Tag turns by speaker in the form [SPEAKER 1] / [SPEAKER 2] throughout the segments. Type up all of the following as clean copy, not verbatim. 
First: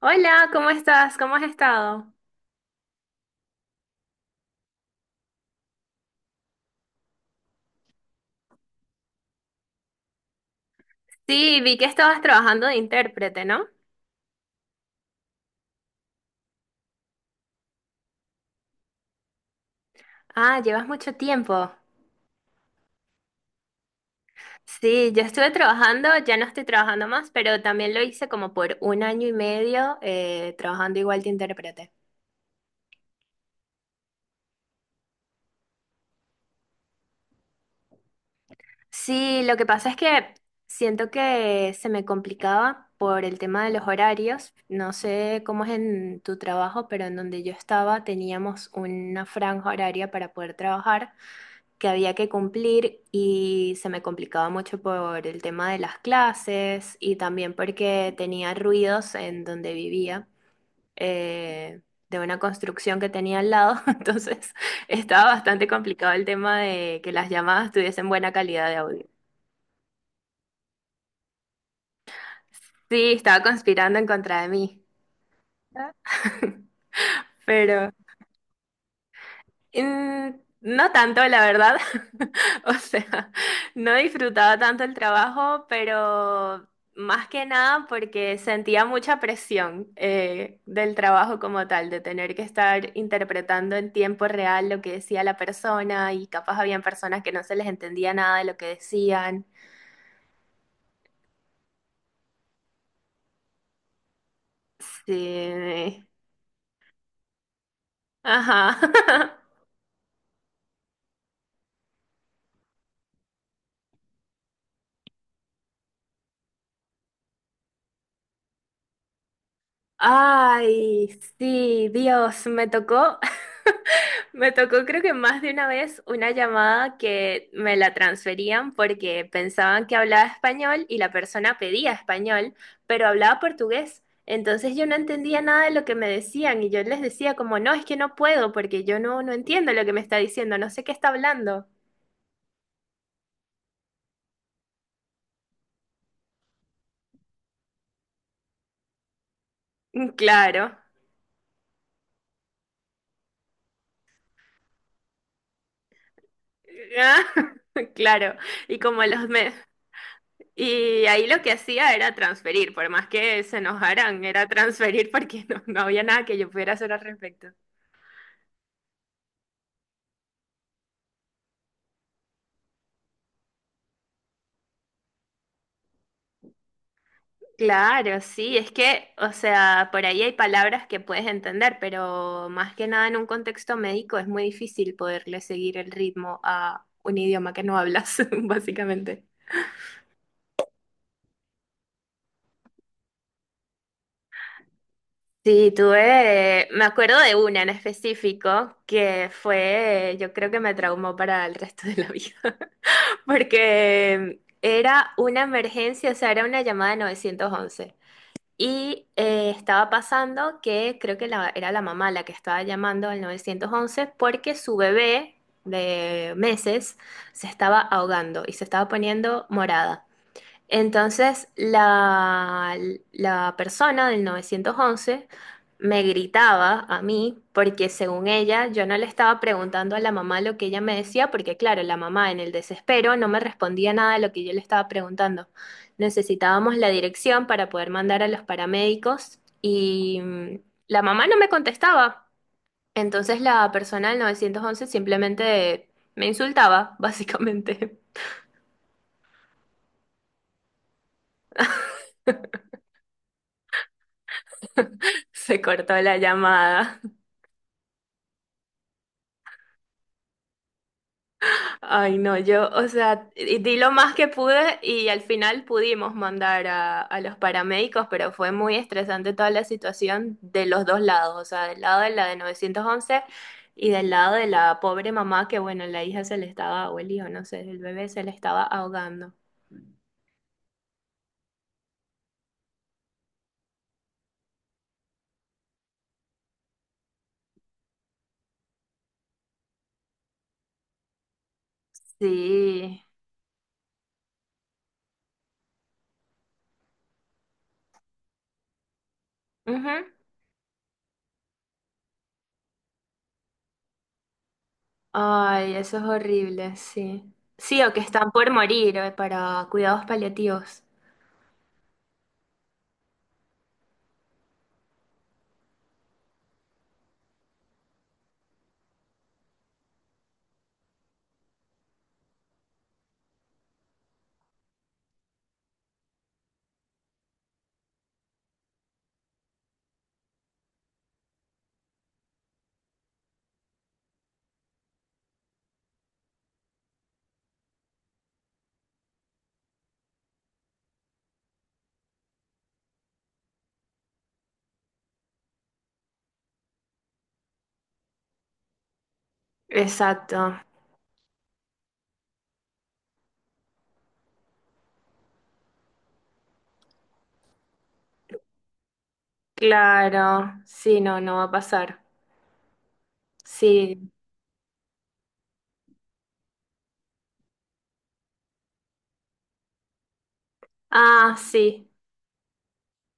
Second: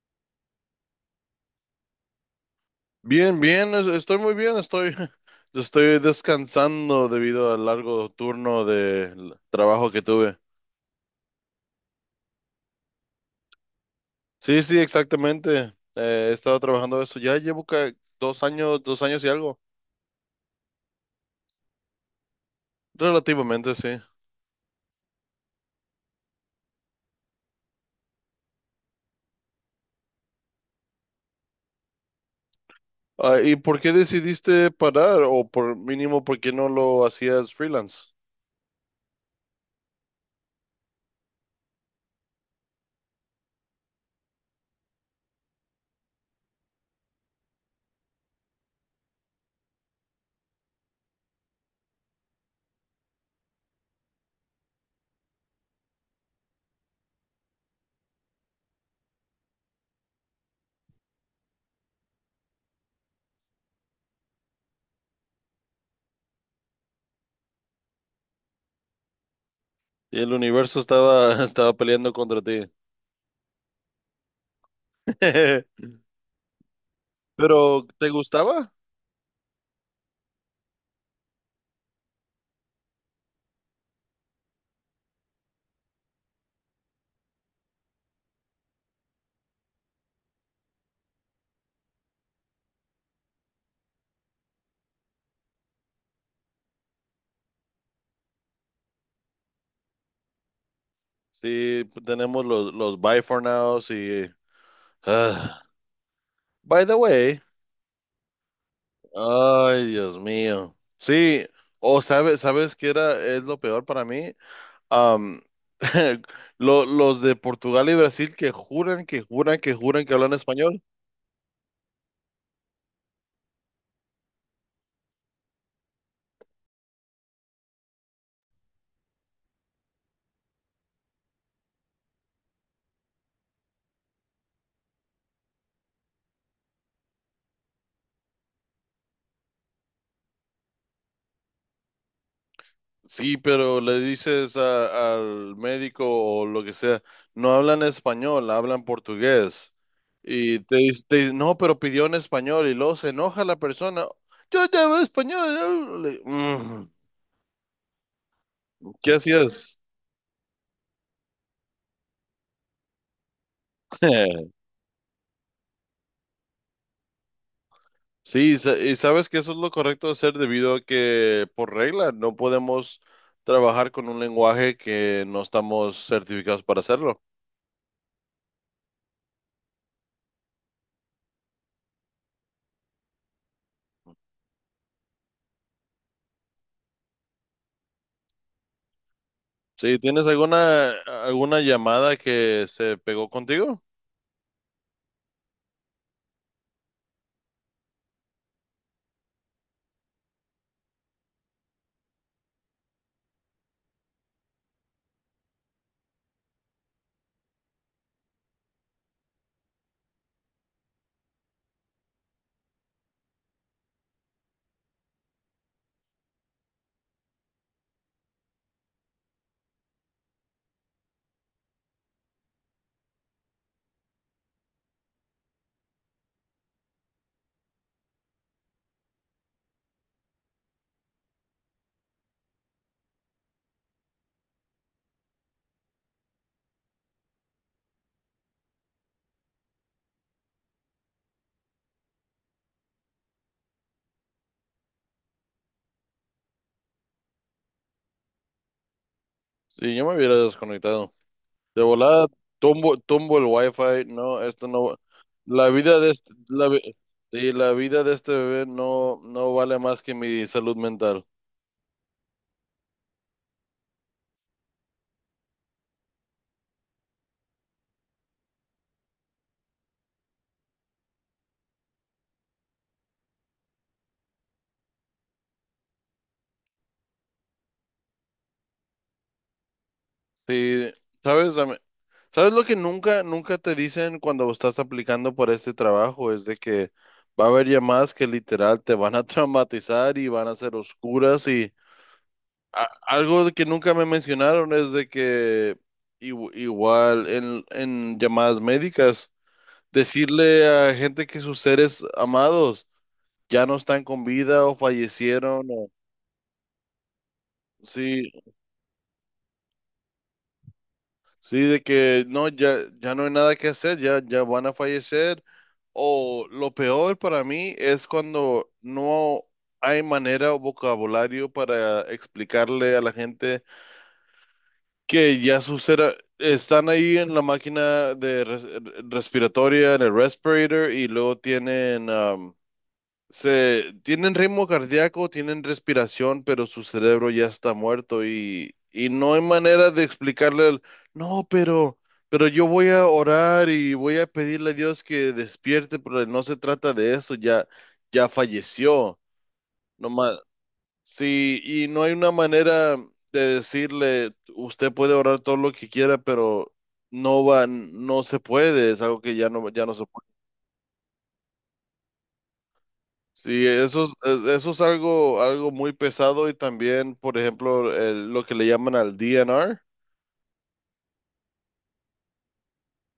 [SPEAKER 1] Hola, ¿cómo estás? ¿Cómo has estado?
[SPEAKER 2] Bien, bien, estoy muy bien, estoy, estoy descansando debido al largo turno de trabajo que tuve.
[SPEAKER 1] Sí, vi que estabas trabajando de intérprete, ¿no?
[SPEAKER 2] Sí, sí, exactamente. He estado trabajando eso. Ya llevo dos años y algo.
[SPEAKER 1] Ah, llevas mucho tiempo.
[SPEAKER 2] Relativamente, sí.
[SPEAKER 1] Sí, yo estuve trabajando, ya no estoy trabajando más, pero también lo hice como por un año y medio trabajando igual de intérprete.
[SPEAKER 2] Ah, ¿y por qué decidiste parar? O por mínimo, ¿por qué no lo hacías freelance?
[SPEAKER 1] Sí, lo que pasa es que siento que se me complicaba por el tema de los horarios. No sé cómo es en tu trabajo, pero en donde yo estaba teníamos una franja horaria para poder trabajar, que había que cumplir, y se me complicaba mucho por el tema de las clases y también porque tenía ruidos en donde vivía, eh, de una construcción que tenía al lado, entonces estaba bastante complicado el tema de que las llamadas tuviesen buena calidad de audio.
[SPEAKER 2] Y el universo estaba, estaba peleando contra ti.
[SPEAKER 1] Sí, estaba conspirando en contra de mí,
[SPEAKER 2] Pero,
[SPEAKER 1] pero
[SPEAKER 2] ¿te gustaba?
[SPEAKER 1] Mm, no tanto, la verdad. O sea, no disfrutaba tanto el trabajo, pero más que nada porque sentía mucha presión del trabajo como tal, de tener que estar interpretando en tiempo real lo que decía la persona, y capaz habían personas que no se les entendía nada de lo que decían.
[SPEAKER 2] Sí, tenemos los Buy for Nows y... ah.
[SPEAKER 1] Sí.
[SPEAKER 2] By the way.
[SPEAKER 1] Ajá.
[SPEAKER 2] Ay, Dios mío. Sí, o sabes, sabes qué era, es lo peor para mí. Am, los de Portugal y Brasil que juran, que juran, que juran que hablan español.
[SPEAKER 1] Ay, sí, Dios, Me tocó creo que más de una vez una llamada que me la transferían porque pensaban que hablaba español y la persona pedía español, pero hablaba portugués. Entonces yo no entendía nada de lo que me decían y yo les decía como, no, es que no puedo porque yo no entiendo lo que me está diciendo, no sé qué está hablando.
[SPEAKER 2] Sí, pero le dices al médico o lo que sea, no hablan español, hablan portugués.
[SPEAKER 1] Mm,
[SPEAKER 2] Y
[SPEAKER 1] claro.
[SPEAKER 2] te dice, no, pero pidió en español y luego se enoja la persona. Yo te hablo español. Yo hablo.". Mm,
[SPEAKER 1] Ah, claro. Y como
[SPEAKER 2] ¿qué
[SPEAKER 1] los me...
[SPEAKER 2] hacías?
[SPEAKER 1] Y ahí lo que hacía era transferir, por más que se enojaran, era transferir porque no había nada que yo pudiera hacer al respecto.
[SPEAKER 2] Sí, y y sabes que eso es lo correcto de hacer debido a que por regla no podemos trabajar con un lenguaje que no estamos certificados para hacerlo.
[SPEAKER 1] Claro, sí, es que, o sea, por ahí hay palabras que puedes entender, pero más que nada en un contexto médico es muy difícil poderle seguir el ritmo a un idioma que no hablas, básicamente.
[SPEAKER 2] Sí, ¿tienes alguna alguna llamada que se pegó contigo?
[SPEAKER 1] Sí, tuve, me acuerdo de una en específico que fue, yo creo que me traumó para el resto de la vida, porque era una emergencia, o sea, era una llamada de 911. Y estaba pasando que creo que era la mamá la que estaba llamando al 911 porque su bebé de meses se estaba ahogando y se estaba poniendo morada. Entonces la persona del 911 me gritaba a mí porque según ella yo no le estaba preguntando a la mamá lo que ella me decía porque claro, la mamá en el desespero no me respondía nada de lo que yo le estaba preguntando. Necesitábamos la dirección para poder mandar a los paramédicos y la mamá no me contestaba. Entonces la persona del 911 simplemente me insultaba, básicamente.
[SPEAKER 2] Sí, yo me hubiera desconectado. De volada, tumbo, tumbo el wifi. No, esto no.
[SPEAKER 1] Se
[SPEAKER 2] La
[SPEAKER 1] cortó
[SPEAKER 2] vida de
[SPEAKER 1] la
[SPEAKER 2] este, la,
[SPEAKER 1] llamada.
[SPEAKER 2] sí, la vida de este bebé no, no vale más que mi salud mental.
[SPEAKER 1] Ay, no, yo, o sea, di lo más que pude y al final pudimos mandar a los paramédicos, pero fue muy estresante toda la situación de los dos lados, o sea, del lado de la de 911 y del lado de la pobre mamá que, bueno, la hija se le estaba, o el hijo, no sé, el bebé se le estaba ahogando.
[SPEAKER 2] Sí, ¿sabes? ¿Sabes lo que nunca, nunca te dicen cuando estás aplicando por este trabajo? Es de que va a haber llamadas que literal te van a traumatizar y van a ser oscuras y
[SPEAKER 1] Sí.
[SPEAKER 2] algo de que nunca me mencionaron es de que igual en llamadas médicas,
[SPEAKER 1] Ujú.
[SPEAKER 2] decirle a gente que sus seres amados ya no están con vida o fallecieron
[SPEAKER 1] Ay,
[SPEAKER 2] o
[SPEAKER 1] eso es horrible, sí. Sí, o que están
[SPEAKER 2] sí.
[SPEAKER 1] por morir para cuidados paliativos.
[SPEAKER 2] Sí, de que no, ya, ya no hay nada que hacer, ya, ya van a fallecer. O lo peor para mí es cuando no hay manera o vocabulario para explicarle a la gente que ya sus están ahí en la máquina de respiratoria, en el respirator, y luego tienen se tienen ritmo cardíaco, tienen respiración, pero su cerebro ya está muerto y no hay manera de explicarle el, no, pero yo voy a orar y voy a pedirle a Dios que despierte, pero no se trata de eso, ya, ya falleció. No
[SPEAKER 1] Exacto.
[SPEAKER 2] ma- sí, y no hay una manera de decirle, usted puede orar todo lo que quiera, pero no va, no se puede, es algo que ya no, ya no se.
[SPEAKER 1] Claro. Sí, no, no va a pasar.
[SPEAKER 2] Sí, eso
[SPEAKER 1] Sí,
[SPEAKER 2] es, eso es algo, algo muy pesado y también, por ejemplo, lo que le llaman al DNR.
[SPEAKER 1] ah, sí,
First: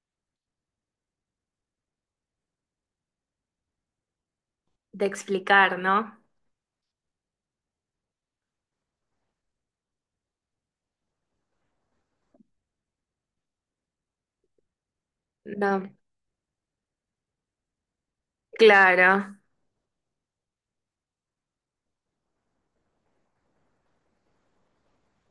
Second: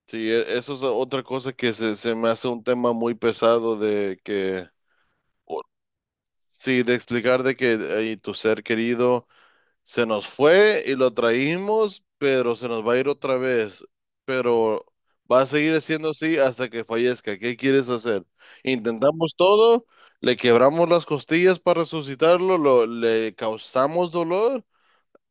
[SPEAKER 2] Sí, eso es otra cosa que se me hace un tema muy pesado de que,
[SPEAKER 1] de
[SPEAKER 2] o-
[SPEAKER 1] explicar, ¿no?
[SPEAKER 2] sí, de explicar de que tu ser querido se nos fue y lo traímos, pero se nos va a ir otra vez, pero va a seguir
[SPEAKER 1] No,
[SPEAKER 2] siendo así hasta que fallezca. ¿Qué quieres hacer? Intentamos
[SPEAKER 1] claro,
[SPEAKER 2] todo. Le quebramos las costillas para resucitarlo, le causamos dolor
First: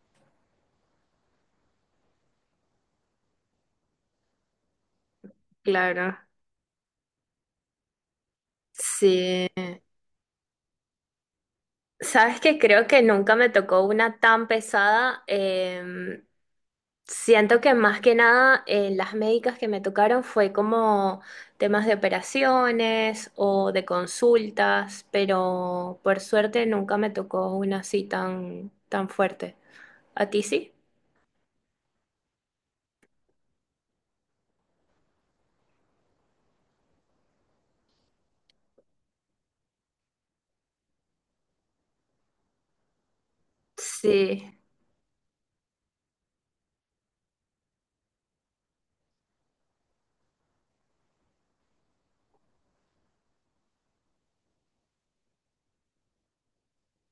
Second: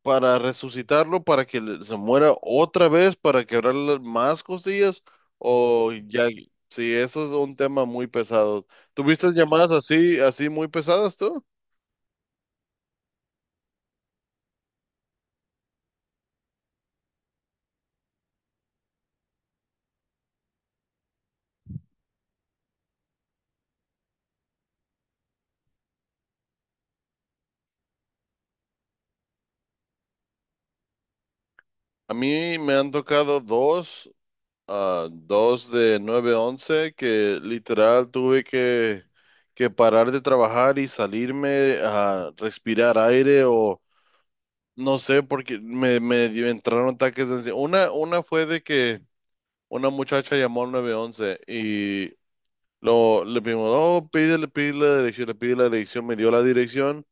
[SPEAKER 2] para resucitarlo, para que se muera otra vez, para quebrar las más costillas, o
[SPEAKER 1] claro.
[SPEAKER 2] ya, sí, eso es un tema muy pesado. ¿Tuviste
[SPEAKER 1] Sí.
[SPEAKER 2] llamadas así, así muy pesadas tú?
[SPEAKER 1] Sabes que creo que nunca me tocó una tan pesada. Siento que más que nada las médicas que me tocaron fue como temas de operaciones o de consultas, pero por suerte nunca me tocó una así tan, tan fuerte. ¿A ti sí?
[SPEAKER 2] A mí me han tocado dos, ah, dos de nueve once que literal tuve que parar de trabajar y salirme a respirar aire o
[SPEAKER 1] Sí.
[SPEAKER 2] no sé, porque me, entraron ataques de ansiedad. Una fue de que una muchacha llamó al nueve once y lo, le pedimos, oh, pídele, pídele la dirección, le pide la dirección, me dio la dirección.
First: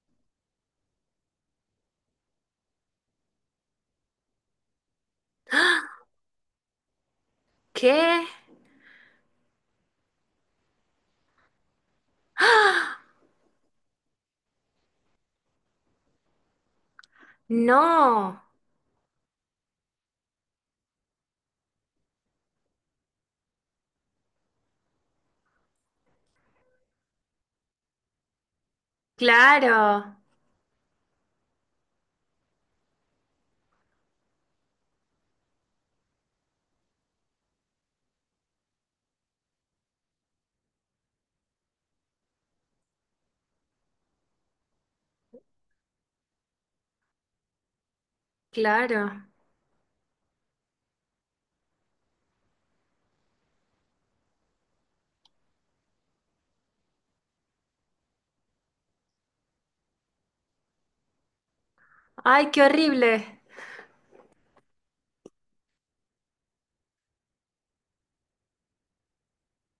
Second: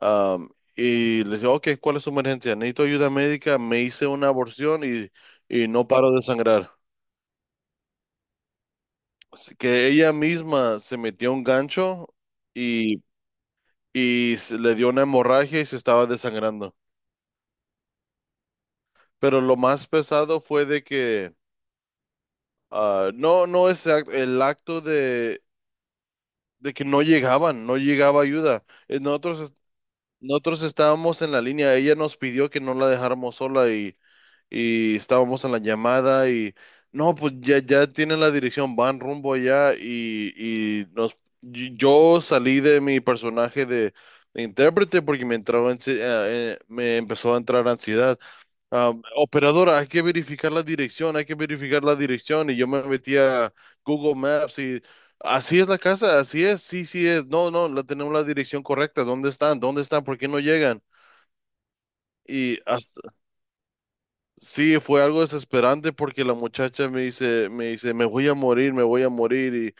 [SPEAKER 2] am, y le dije, ok, ¿cuál es su emergencia? Necesito ayuda médica, me hice una aborción y no paro de sangrar.
[SPEAKER 1] ¿Qué?
[SPEAKER 2] Así que ella misma se metió un gancho
[SPEAKER 1] ¡Ah!
[SPEAKER 2] y, y le dio una hemorragia y se estaba desangrando.
[SPEAKER 1] No,
[SPEAKER 2] Pero lo más pesado fue de que, ah, no, no es el acto de que no llegaban, no llegaba ayuda. Nosotros
[SPEAKER 1] claro,
[SPEAKER 2] Nosotros estábamos en la línea, ella nos pidió que no la dejáramos sola y estábamos en la llamada y no, pues ya, ya tienen la dirección, van rumbo allá y nos, yo salí de mi personaje de intérprete porque me entraba me empezó a entrar ansiedad. Um,
[SPEAKER 1] claro.
[SPEAKER 2] operadora, hay que verificar la dirección, hay que verificar la dirección. Y yo me metí a Google Maps y así es la casa, así es, sí, sí es. No, no, la tenemos la dirección correcta. ¿Dónde están? ¿Dónde están? ¿Por qué no llegan?
[SPEAKER 1] Ay,
[SPEAKER 2] Y
[SPEAKER 1] qué
[SPEAKER 2] hasta,
[SPEAKER 1] horrible.
[SPEAKER 2] sí, fue algo desesperante porque la muchacha me dice, me dice, me voy a morir, me voy a morir.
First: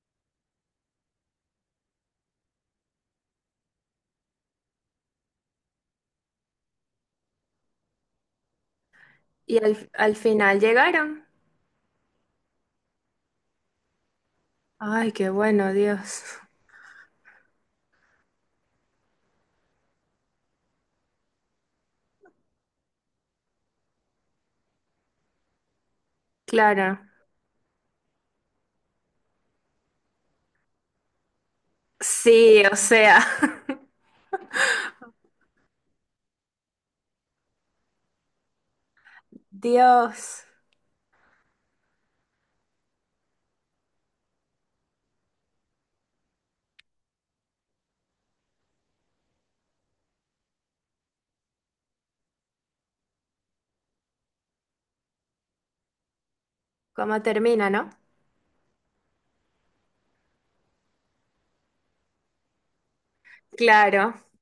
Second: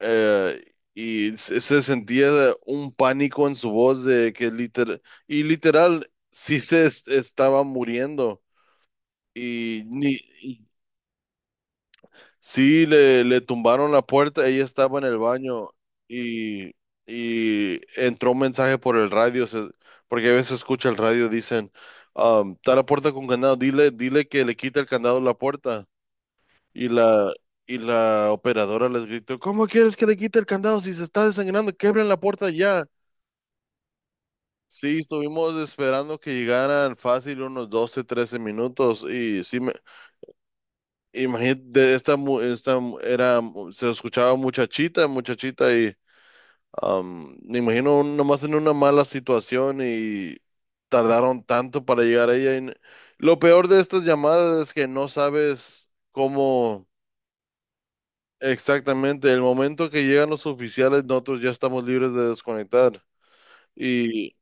[SPEAKER 2] Y se, se sentía un pánico en su voz de que literal, y literal, sí se estaba muriendo. Y ni,
[SPEAKER 1] Al final llegaron.
[SPEAKER 2] sí, le tumbaron la puerta, ella estaba en
[SPEAKER 1] Ay,
[SPEAKER 2] el
[SPEAKER 1] qué
[SPEAKER 2] baño
[SPEAKER 1] bueno, Dios.
[SPEAKER 2] y, y entró un mensaje por el radio, porque a veces escucha el radio, dicen, um, está la puerta con candado, dile, dile que le quite el candado a la puerta. Y
[SPEAKER 1] Claro.
[SPEAKER 2] la, y la operadora les gritó, ¿cómo quieres que le quite el candado si se está desangrando? Quebren la puerta
[SPEAKER 1] Sí, o
[SPEAKER 2] ya.
[SPEAKER 1] sea,
[SPEAKER 2] Sí, estuvimos esperando que llegaran fácil unos 12, 13 minutos y sí,
[SPEAKER 1] Dios,
[SPEAKER 2] imagínate, de esta, era, se escuchaba muchachita, muchachita y me imagino nomás en una mala situación y tardaron tanto para llegar a ella. Lo peor de estas llamadas es que no sabes cómo
[SPEAKER 1] cómo termina, ¿no?
[SPEAKER 2] exactamente. El momento que llegan los oficiales, nosotros ya estamos libres de desconectar.
[SPEAKER 1] Claro.
[SPEAKER 2] Y,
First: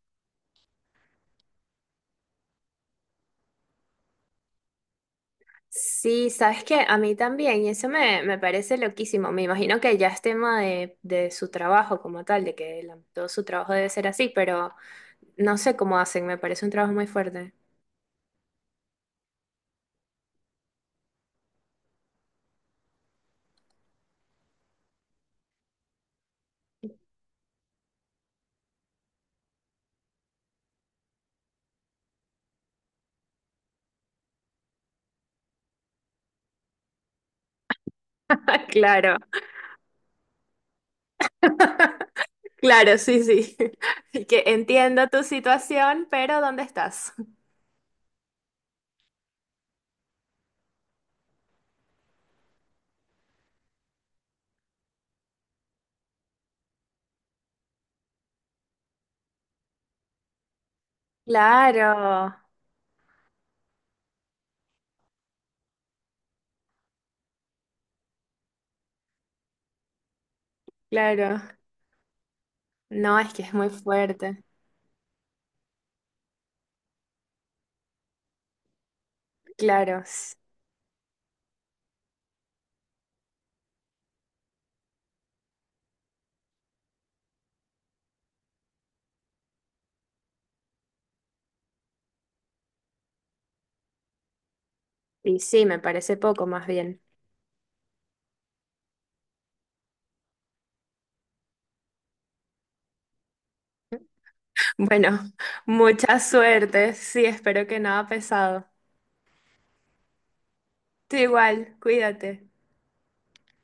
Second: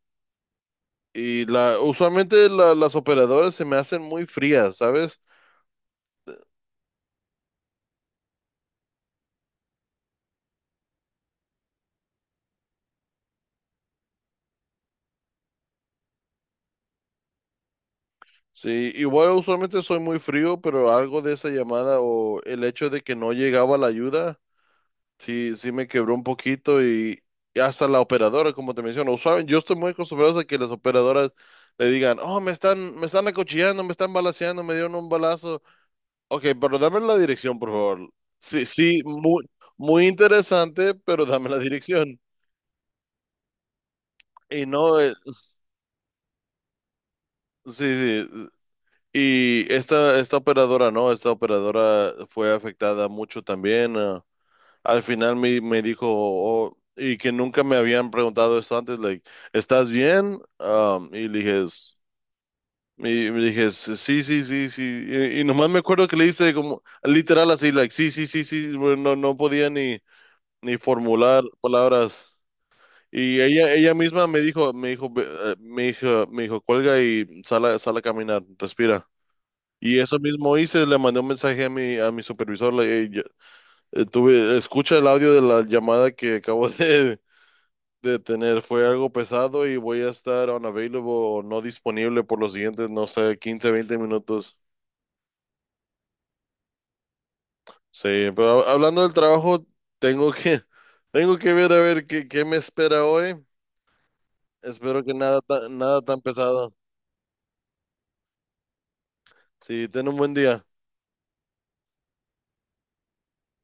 [SPEAKER 2] y la, usualmente las operadoras se me hacen muy frías, ¿sabes?
[SPEAKER 1] Sí, sabes que a mí también, y eso me parece loquísimo. Me imagino que ya es tema de su trabajo como tal, de que todo su trabajo debe ser así, pero no sé cómo hacen, me parece un trabajo muy fuerte.
[SPEAKER 2] Sí, igual usualmente soy muy frío, pero algo de esa llamada o el hecho de que no llegaba la ayuda, sí, sí me quebró un poquito y hasta la operadora, como te menciono, usualmente yo estoy muy acostumbrado a que las operadoras le digan, oh, me están acuchillando, me están balaceando, me dieron un balazo. Ok, pero dame la dirección, por favor. Sí, sí,
[SPEAKER 1] Claro.
[SPEAKER 2] muy, muy interesante, pero dame la dirección.
[SPEAKER 1] Claro, sí, sí. Así que
[SPEAKER 2] Y no,
[SPEAKER 1] entiendo tu situación, pero ¿dónde estás?
[SPEAKER 2] sí, sí, y esta operadora, ¿no? Esta operadora fue afectada mucho también. Ah, al final me, me dijo, "Oh", y que nunca me habían preguntado esto antes, like, ¿estás bien? Um, y le dije,
[SPEAKER 1] Claro,
[SPEAKER 2] "S- sí, sí, sí, sí". Y nomás me acuerdo que le hice como, literal así, like, sí, sí, sí, sí. Bueno, no, no podía ni, ni
[SPEAKER 1] claro.
[SPEAKER 2] formular palabras.
[SPEAKER 1] No, es que
[SPEAKER 2] Y
[SPEAKER 1] es muy
[SPEAKER 2] ella misma me
[SPEAKER 1] fuerte.
[SPEAKER 2] dijo, me dijo, me dijo, cuelga y sal a, sal a caminar, respira. Y
[SPEAKER 1] Claro.
[SPEAKER 2] eso mismo hice, le mandé un mensaje a mi supervisor, tuve, escucha el audio de la llamada que acabo de tener, fue algo pesado y voy a estar unavailable o no disponible por los siguientes, no sé, 15, 20 minutos.
[SPEAKER 1] Y sí, me parece poco más bien.
[SPEAKER 2] Sí, pero hablando del trabajo, tengo que, tengo que ver a ver qué, qué me espera hoy. Espero que
[SPEAKER 1] Bueno,
[SPEAKER 2] nada, nada
[SPEAKER 1] mucha
[SPEAKER 2] tan pesado.
[SPEAKER 1] suerte. Sí, espero que nada pesado.
[SPEAKER 2] Sí, ten un buen día.
[SPEAKER 1] Tú igual, cuídate.